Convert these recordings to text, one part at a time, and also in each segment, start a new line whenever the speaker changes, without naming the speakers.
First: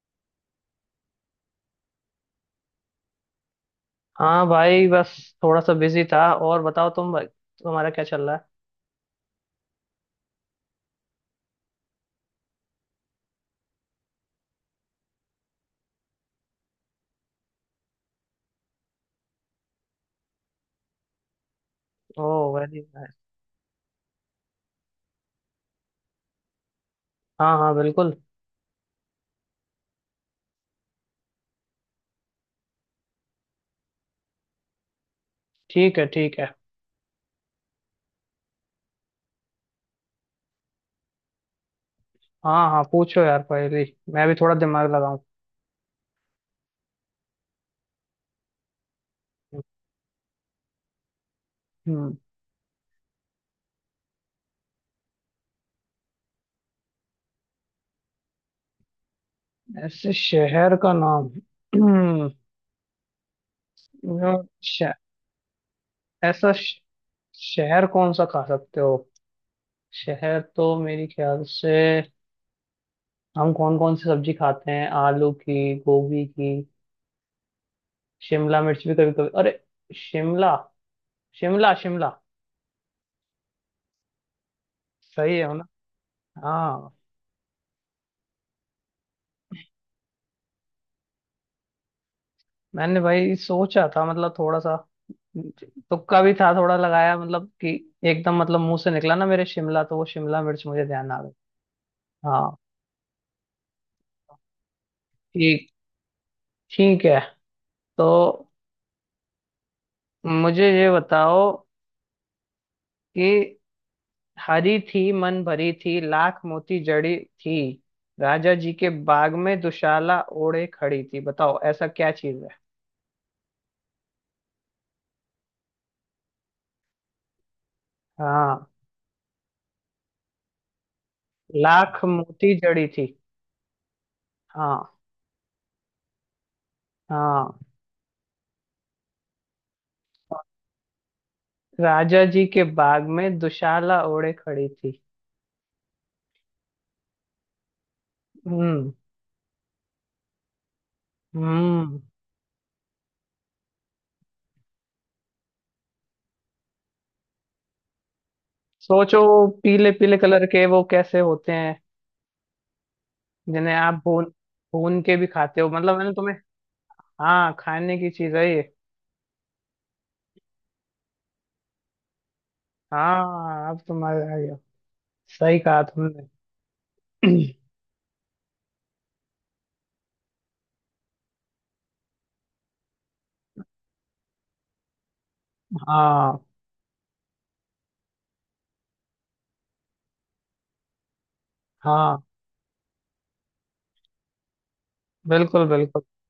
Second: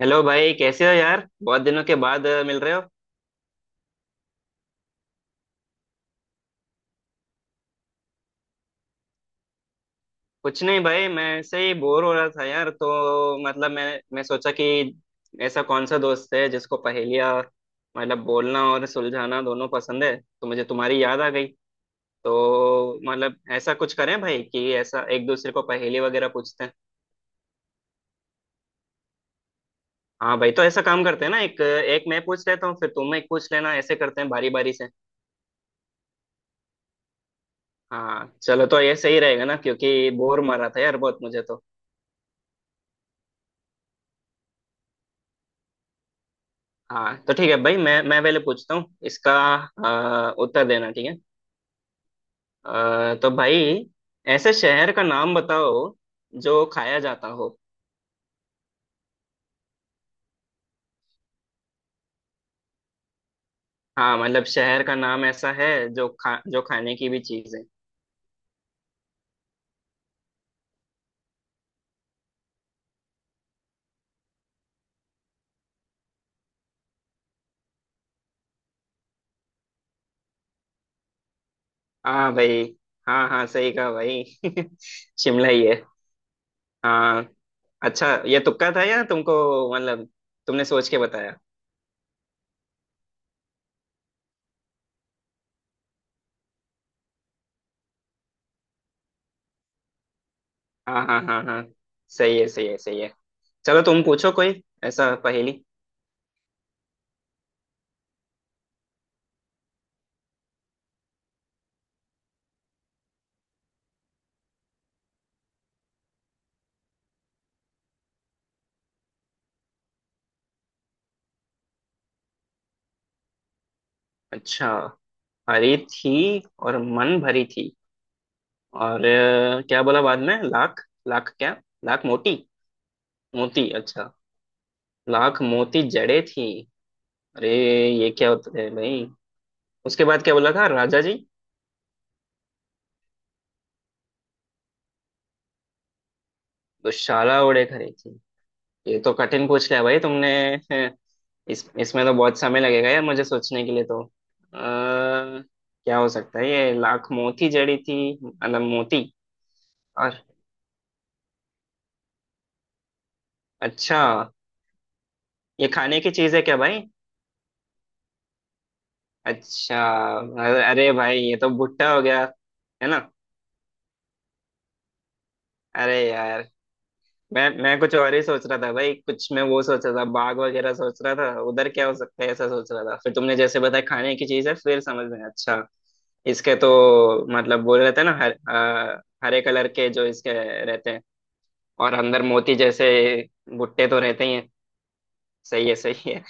Hello भाई। कैसे हो यार? बहुत दिनों के बाद मिल रहे हो।
हाँ भाई। बस थोड़ा सा बिजी था। और बताओ तुम भाई, तुम्हारा क्या चल रहा है।
कुछ नहीं भाई, मैं ऐसे ही बोर हो रहा था यार। तो मतलब मैं सोचा कि ऐसा कौन सा दोस्त है जिसको पहेलियाँ मतलब बोलना और सुलझाना दोनों पसंद है, तो मुझे तुम्हारी याद आ गई।
ओह वेरी
तो
नाइस।
मतलब ऐसा कुछ करें भाई कि ऐसा एक दूसरे को पहेली वगैरह पूछते हैं।
हाँ हाँ बिल्कुल।
हाँ भाई, तो ऐसा काम करते हैं ना, एक एक मैं पूछ लेता हूँ, फिर तुम एक पूछ लेना, ऐसे करते हैं बारी बारी से।
ठीक है ठीक है।
हाँ चलो, तो ये सही रहेगा ना, क्योंकि बोर मारा था यार बहुत मुझे तो।
हाँ हाँ, पूछो यार पहले। मैं भी थोड़ा दिमाग लगाऊं।
हाँ तो ठीक है भाई, मैं पहले पूछता हूँ, इसका उत्तर देना, ठीक है।
हम्म।
तो भाई, ऐसे शहर का नाम बताओ जो खाया जाता हो।
ऐसे शहर का नाम। हम्म,
हाँ,
यार,
मतलब शहर का नाम ऐसा है
ऐसा
जो
श-
खाने की भी चीज है।
शहर कौन सा खा सकते हो। शहर तो मेरी ख्याल से हम कौन कौन सी सब्जी खाते हैं? आलू की, गोभी की, शिमला मिर्च भी कभी कभी। अरे! शिमला, शिमला, शिमला।
हाँ भाई। हाँ हाँ, सही कहा भाई।
सही
शिमला
है ना।
ही है।
हाँ।
हाँ। अच्छा, ये तुक्का था या तुमको मतलब तुमने सोच के बताया?
मैंने भाई सोचा था, मतलब थोड़ा सा। तुक्का भी था थोड़ा लगाया, मतलब कि एकदम मतलब मुंह से निकला ना मेरे शिमला, तो वो शिमला मिर्च मुझे
हाँ
ध्यान आ
हाँ
गई।
हाँ हाँ, सही है
हाँ।
सही है सही है। चलो तुम पूछो कोई ऐसा पहेली।
ठीक ठीक है। तो मुझे ये बताओ कि हरी थी, मन भरी थी, लाख मोती जड़ी थी। राजा जी के बाग में दुशाला ओढ़े खड़ी थी। बताओ ऐसा क्या चीज है।
अच्छा, हरी थी और मन भरी थी,
हाँ।
और क्या बोला बाद में, लाख? लाख क्या?
लाख
लाख मोती?
मोती जड़ी थी।
मोती, अच्छा।
हाँ
लाख मोती जड़े थी। अरे,
हाँ।
ये क्या होता है भाई? उसके बाद क्या बोला था राजा जी?
राजा जी के बाग में दुशाला ओढ़े खड़ी थी।
दुशाला ओढ़े खड़ी थी।
हम्म।
ये तो कठिन पूछ लिया भाई तुमने। हैं, इस
हम्म।
इसमें तो बहुत समय लगेगा यार मुझे सोचने के लिए। तो क्या हो सकता है ये, लाख मोती जड़ी थी मतलब मोती।
सोचो, वो पीले
और
पीले कलर के, वो कैसे होते हैं जिन्हें आप
अच्छा,
भून भून के भी खाते हो
ये
मतलब।
खाने की
मैंने
चीज
तुम्हें।
है क्या भाई?
हाँ, खाने की चीज है ये।
अच्छा, अरे अरे भाई, ये तो भुट्टा हो गया, है ना?
हाँ, अब तुम्हारे आ गया। सही कहा
अरे
तुमने।
यार, मैं मैं कुछ और ही सोच रहा था भाई। कुछ मैं वो सोच रहा था, बाग वगैरह सोच रहा था, उधर क्या हो सकता है ऐसा सोच रहा था। फिर तुमने जैसे बताया खाने की चीज है, फिर समझ में आया, अच्छा।
हाँ।
इसके तो मतलब बोल रहे थे ना, हरे कलर के जो इसके रहते हैं, और
हाँ,
अंदर मोती जैसे भुट्टे तो रहते ही हैं।
बिल्कुल
सही है
बिल्कुल।
सही है।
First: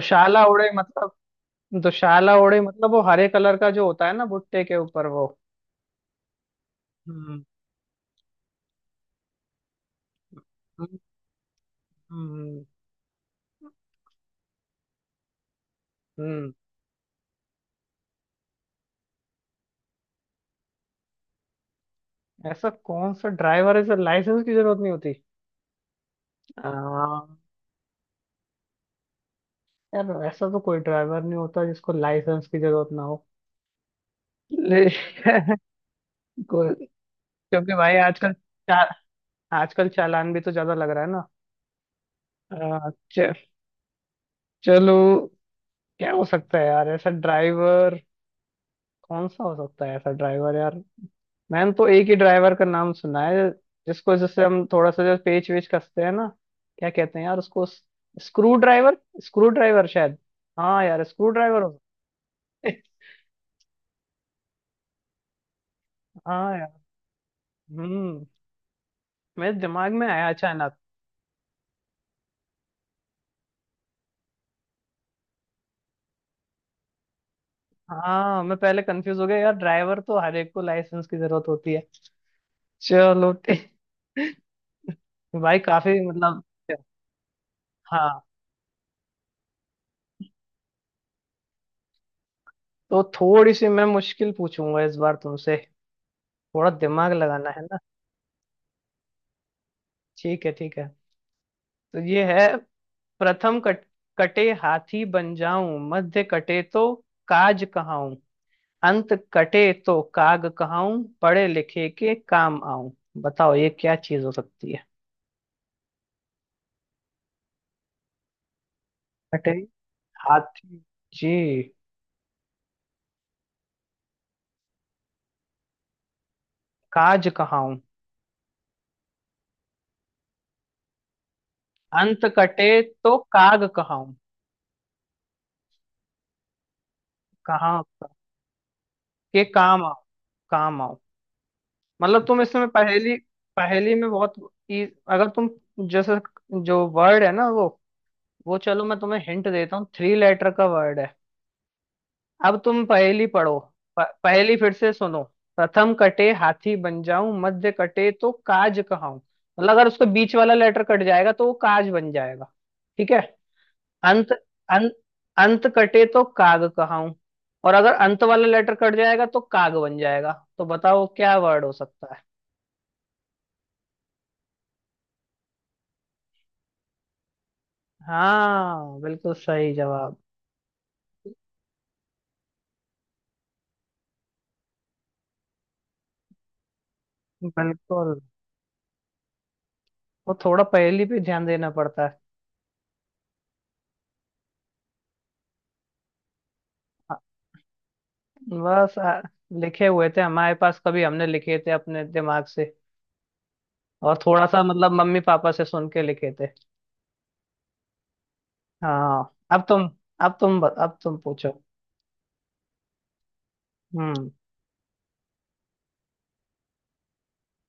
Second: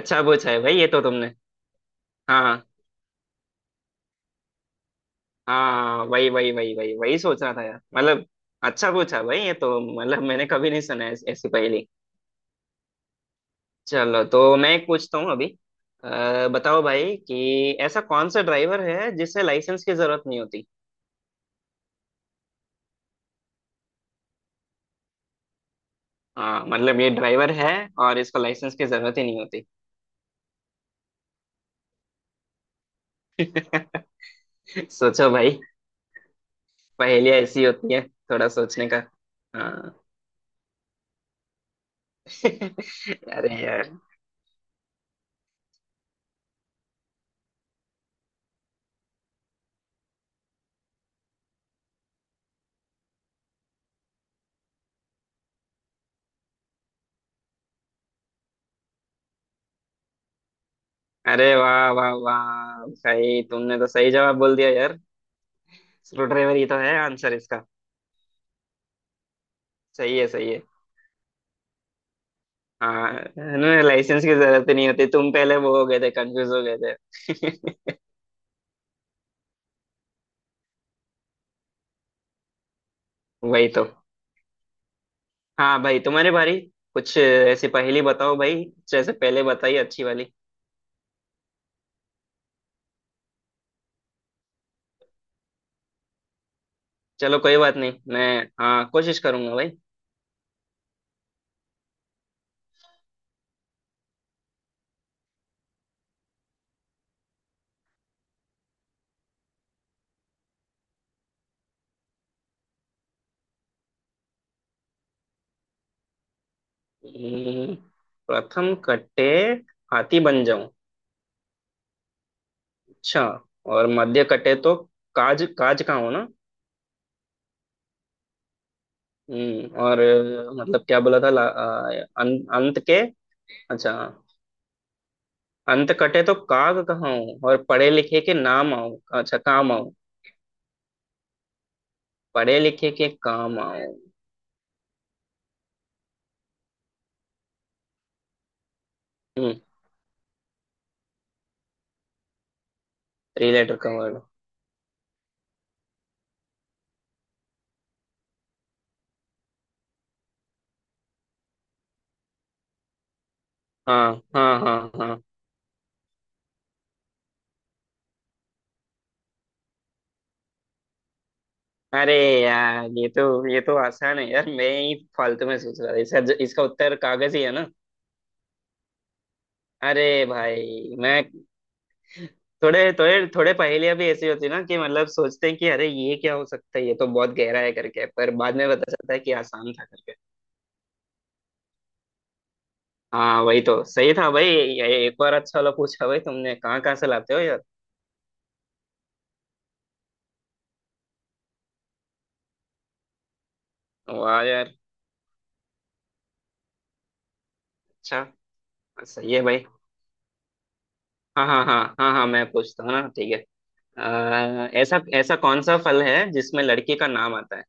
अच्छा पूछा है
ओढ़े
भाई ये तो
मतलब।
तुमने।
दुशाला ओढ़े
हाँ
मतलब वो हरे कलर का जो होता है ना भुट्टे के ऊपर वो।
हाँ हाँ, वही वही वही वही वही सोच
हम्म
रहा था यार मतलब। अच्छा पूछा भाई, ये तो मतलब मैंने कभी नहीं
हम्म
सुना है ऐसी पहेली।
हम्म
चलो तो मैं एक पूछता हूँ अभी।
हम्म।
बताओ भाई कि ऐसा कौन सा ड्राइवर है जिसे लाइसेंस की जरूरत नहीं होती?
ऐसा कौन सा ड्राइवर है जिसे लाइसेंस की जरूरत नहीं होती।
हाँ मतलब ये
आ,
ड्राइवर है, और इसको लाइसेंस की जरूरत ही नहीं होती।
यार ऐसा तो कोई ड्राइवर नहीं होता जिसको लाइसेंस की जरूरत ना हो। ले-
सोचो भाई,
को-
पहेलियाँ ऐसी
क्योंकि
होती
भाई
है,
आजकल
थोड़ा सोचने का।
आजकल
हाँ।
चालान भी तो ज्यादा लग रहा है ना। आ, च,
अरे यार।
चलो। क्या हो सकता है यार ऐसा ड्राइवर? कौन सा हो सकता है ऐसा ड्राइवर यार? मैंने तो एक ही ड्राइवर का नाम सुना है, जिसको जैसे हम थोड़ा सा जो पेच वेच कसते हैं ना, क्या कहते हैं यार उसको, स्क्रू ड्राइवर। स्क्रू ड्राइवर शायद। हाँ यार स्क्रू
अरे
ड्राइवर।
वाह वाह वाह भाई, तुमने तो सही जवाब बोल दिया यार। स्क्रू ड्राइवर
हाँ
ही
यार।
तो है आंसर इसका।
हम्म। मेरे दिमाग में
सही है
आया
सही है।
अचानक।
हाँ, इन्हें लाइसेंस की जरूरत ही नहीं होती, तुम पहले वो हो गए थे, कंफ्यूज हो गए थे।
हाँ, मैं पहले कंफ्यूज हो गया यार। ड्राइवर तो हर एक को लाइसेंस की जरूरत होती है। चलो
वही
ठीक।
तो।
भाई
हाँ
काफी
भाई, तुम्हारे
मतलब।
भाई कुछ ऐसी पहेली
हाँ।
बताओ भाई, जैसे पहले बताई अच्छी वाली।
तो थोड़ी सी मैं मुश्किल पूछूंगा इस बार तुमसे। थोड़ा दिमाग
चलो
लगाना
कोई
है
बात
ना।
नहीं, मैं हाँ कोशिश करूंगा भाई।
ठीक है ठीक है। तो ये है। प्रथम कटे हाथी बन जाऊं, मध्य कटे तो काज कहाऊं, अंत कटे तो काग कहाऊं, पढ़े लिखे के काम आऊं। बताओ ये क्या चीज हो सकती है।
हम्म, प्रथम कटे
कटे।
हाथी बन जाऊं,
हाथी। जी।
अच्छा। और मध्य कटे तो काज, काज का हो ना?
काज कहाऊं।
और मतलब क्या बोला था
अंत कटे।
अंत के,
तो काग
अच्छा।
कहाऊं।
अंत कटे तो काग कहाऊं, और
कहाँ?
पढ़े लिखे के नाम आऊं, अच्छा,
के
काम
काम
आऊं,
आओ। काम आओ। मतलब तुम
पढ़े
इसमें
लिखे के
पहेली,
काम
पहेली
आऊं।
में बहुत अगर तुम जैसे, जो वर्ड है ना वो चलो मैं तुम्हें हिंट
हम्म
देता हूँ, थ्री लेटर का वर्ड है। अब तुम पहेली
थ्री
पढ़ो।
लेटर का वर्ड।
पहेली फिर से सुनो। प्रथम कटे हाथी बन जाऊं, मध्य कटे तो काज कहाऊं, मतलब अगर उसका बीच वाला लेटर कट जाएगा तो वो काज बन जाएगा। ठीक है।
हाँ
अंत,
हाँ हाँ
अंत,
हाँ।
अंत कटे तो काग कहाऊं। और अगर अंत वाला लेटर कट जाएगा तो काग बन जाएगा। तो बताओ क्या वर्ड हो सकता
अरे
है।
यार, ये तो, ये तो आसान है यार, मैं ही फालतू में सोच रहा था, इसका इसका उत्तर कागज ही है ना?
हाँ, बिल्कुल सही जवाब।
अरे भाई मैं, थोड़े थोड़े थोड़े पहेलियां भी ऐसी होती है ना कि मतलब सोचते हैं कि अरे ये क्या हो सकता है, ये तो बहुत गहरा है करके,
बिल्कुल।
पर बाद में पता चलता है कि आसान था करके।
वो थोड़ा पहेली पे ध्यान देना पड़ता है।
हाँ वही तो, सही था भाई, एक बार अच्छा वाला पूछा भाई तुमने, कहाँ कहाँ से
अ-
लाते हो?
बस लिखे हुए थे हमारे पास, कभी हमने लिखे थे अपने दिमाग से। और
वाह
थोड़ा सा
यार,
मतलब मम्मी पापा से सुन के लिखे थे।
अच्छा,
हाँ,
सही है
अब
भाई।
तुम। अब तुम अब तुम
हाँ
पूछो।
हाँ हाँ हाँ हाँ, मैं पूछता हूँ ना, ठीक है।
हम्म।
ऐसा ऐसा कौन सा फल है जिसमें लड़की का नाम आता है?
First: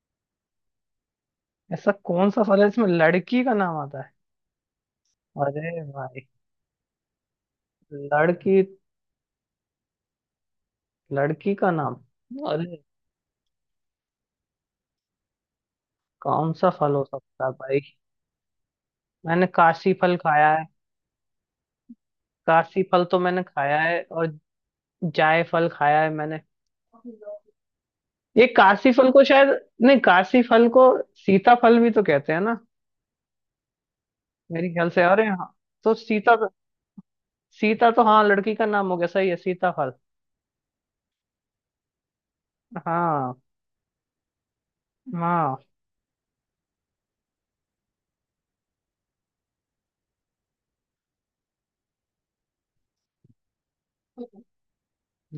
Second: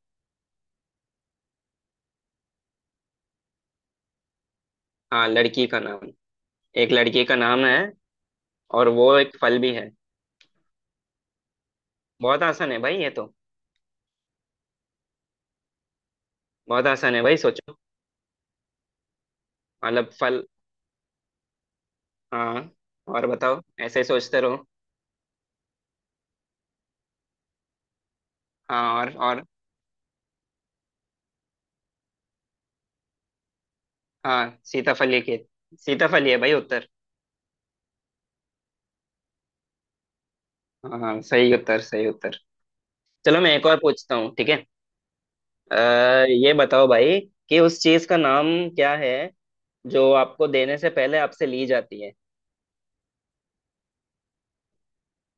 ऐसा कौन सा फल है जिसमें लड़की का नाम आता है।
हाँ लड़की का
अरे
नाम।
भाई।
एक लड़की का नाम है,
लड़की।
और वो एक फल भी है।
लड़की का नाम।
बहुत आसान
अरे।
है भाई ये तो।
कौन सा
बहुत
फल हो
आसान है भाई,
सकता है
सोचो।
भाई? मैंने काशी
मतलब
फल
फल।
खाया है।
हाँ
काशी फल तो
और
मैंने
बताओ,
खाया
ऐसे
है।
ही
और
सोचते रहो।
जायफल खाया है मैंने। ये काशी
हाँ
फल
और
को
और
शायद, नहीं काशी फल को, सीता फल भी तो कहते हैं ना
हाँ
मेरे ख्याल से।
सीताफल ही
अरे
के,
हाँ, तो
सीताफल ही
सीता,
है भाई उत्तर।
सीता तो हाँ लड़की का नाम हो गया। सही है, सीता फल।
हाँ हाँ, सही उत्तर सही उत्तर।
हाँ
चलो मैं एक और पूछता हूँ, ठीक है।
हाँ।
अ, ये बताओ भाई कि उस चीज का नाम क्या है जो आपको देने से पहले आपसे ली जाती है।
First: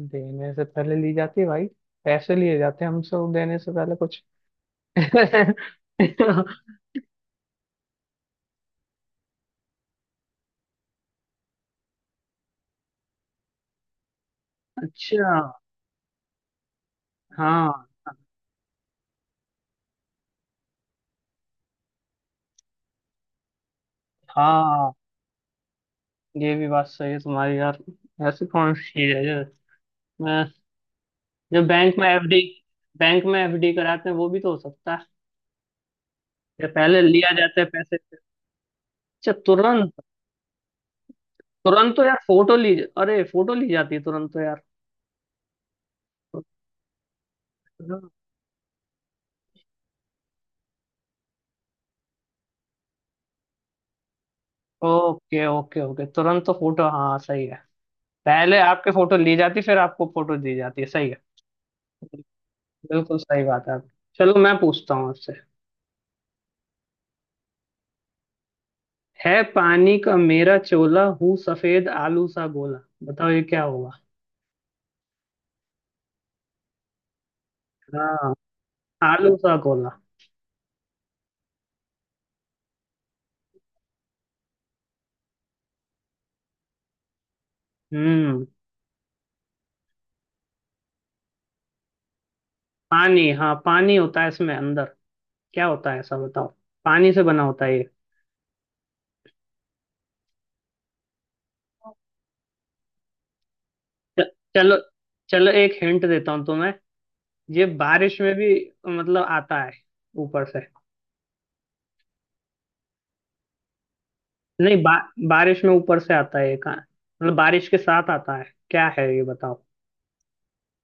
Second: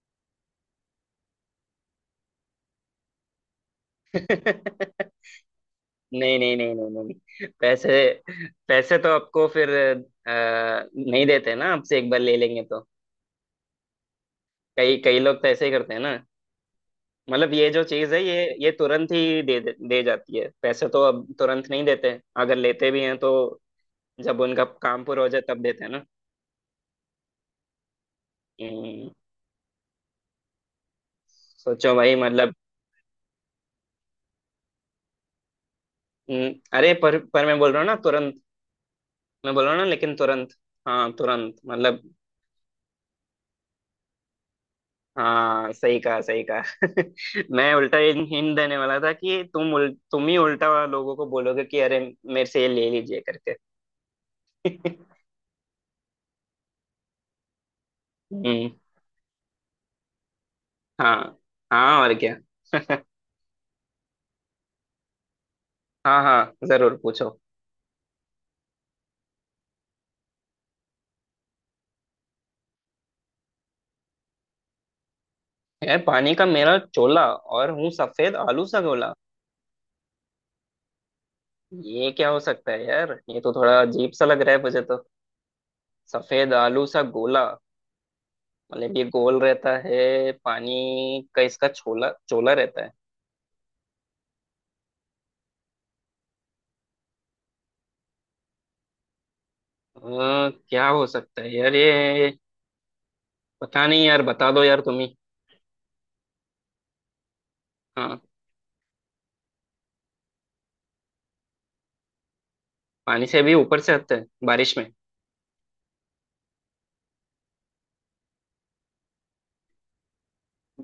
देने से पहले ली जाती है भाई? पैसे लिए जाते हैं हमसे वो देने से पहले कुछ।
नहीं, नहीं नहीं नहीं नहीं, पैसे। पैसे तो आपको फिर नहीं देते ना, आपसे एक बार ले लेंगे तो। कई कई
अच्छा।
लोग तो ऐसे ही करते हैं ना। मतलब ये जो
हाँ
चीज है ये तुरंत ही दे दे दे जाती है, पैसे तो अब तुरंत नहीं देते। अगर लेते भी हैं तो जब उनका
हाँ,
काम पूरा हो जाए तब देते हैं ना।
ये भी बात सही है तुम्हारी यार। ऐसी कौन सी
हम्म,
चीज है जो, मैं, जो
सोचो
बैंक में
भाई
एफडी,
मतलब।
बैंक में एफडी कराते हैं वो भी तो हो सकता है?
हम्म।
या
अरे,
पहले
पर
लिया
पर मैं
जाता है
बोल रहा हूँ ना
पैसे?
तुरंत।
अच्छा,
मैं बोला ना,
तुरंत।
लेकिन तुरंत। हाँ तुरंत
तुरंत
मतलब।
तो यार फोटो ली, अरे फोटो ली जाती है तुरंत तो यार।
हाँ सही कहा सही कहा। मैं उल्टा हिंट देने वाला था कि तुम ही उल्टा लोगों को बोलोगे कि अरे, मेरे से ये ले लीजिए करके।
ओके ओके ओके, तुरंत तो फोटो, हाँ सही है। पहले
हम्म।
आपके फोटो ली जाती फिर आपको फोटो दी जाती है। सही है।
हाँ। हाँ, और क्या।
बिल्कुल सही बात है आपकी। चलो मैं पूछता हूँ आपसे।
हाँ हाँ, जरूर पूछो।
है पानी का मेरा चोला, हूँ सफेद आलू सा गोला। बताओ ये क्या होगा।
यार, पानी का मेरा चोला और हूँ
हाँ।
सफेद आलू सा गोला।
आलू सा गोला।
ये क्या हो सकता है यार? ये तो थोड़ा अजीब सा लग रहा है मुझे तो। सफेद आलू सा गोला,
हम्म।
मतलब ये गोल रहता है पानी का, इसका छोला चोला रहता है।
पानी, हाँ पानी होता है इसमें अंदर। क्या होता है ऐसा बताओ। पानी से बना होता है ये।
क्या हो सकता है यार ये, पता नहीं यार,
च-
बता दो
चलो।
यार तुम ही।
चलो, एक हिंट देता हूँ तुम्हें। ये बारिश
हाँ।
में भी मतलब आता है ऊपर से।
पानी से भी ऊपर से आता है बारिश
नहीं
में?
बारिश में ऊपर से आता है ये, कहाँ मतलब बारिश के साथ आता है। क्या है ये बताओ।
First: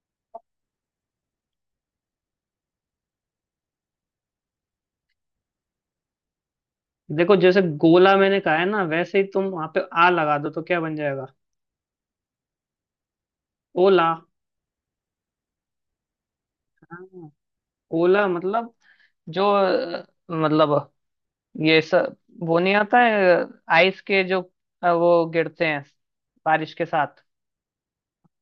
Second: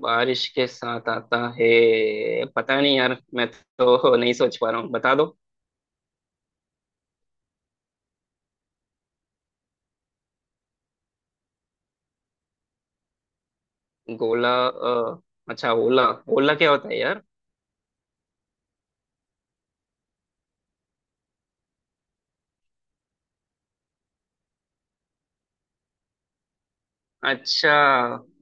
बारिश के साथ आता है, पता नहीं यार, मैं तो नहीं सोच पा रहा हूँ, बता दो।
देखो जैसे गोला मैंने कहा है ना, वैसे ही तुम वहां पे आ लगा दो तो क्या बन जाएगा। ओला।
गोला, अच्छा, ओला। ओला क्या होता है यार?
हाँ। ओला मतलब जो मतलब ये सब, वो नहीं आता है, आइस के जो वो गिरते हैं बारिश के साथ।
अच्छा।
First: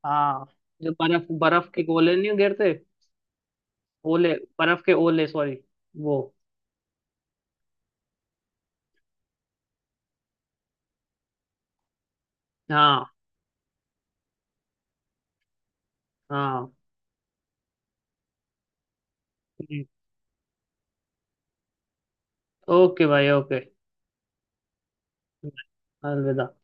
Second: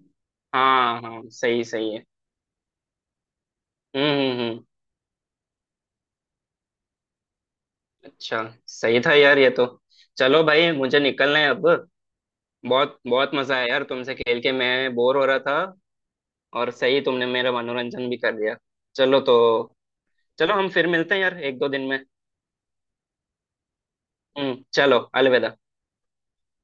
हाँ। जो
हाँ हाँ,
बर्फ
सही
बर्फ के
सही है।
गोले नहीं गिरते।
हम्म
ओले,
हम्म हम्म,
बर्फ के ओले सॉरी, वो।
अच्छा, सही था यार ये तो। चलो भाई, मुझे निकलना है अब। बहुत
हाँ
बहुत मजा आया यार तुमसे खेल के, मैं बोर हो रहा था। और
हाँ।
सही तुमने मेरा मनोरंजन भी कर दिया। चलो तो, चलो हम फिर मिलते हैं यार एक दो दिन में।
ओके भाई ओके।
चलो, अलविदा।
अलविदा।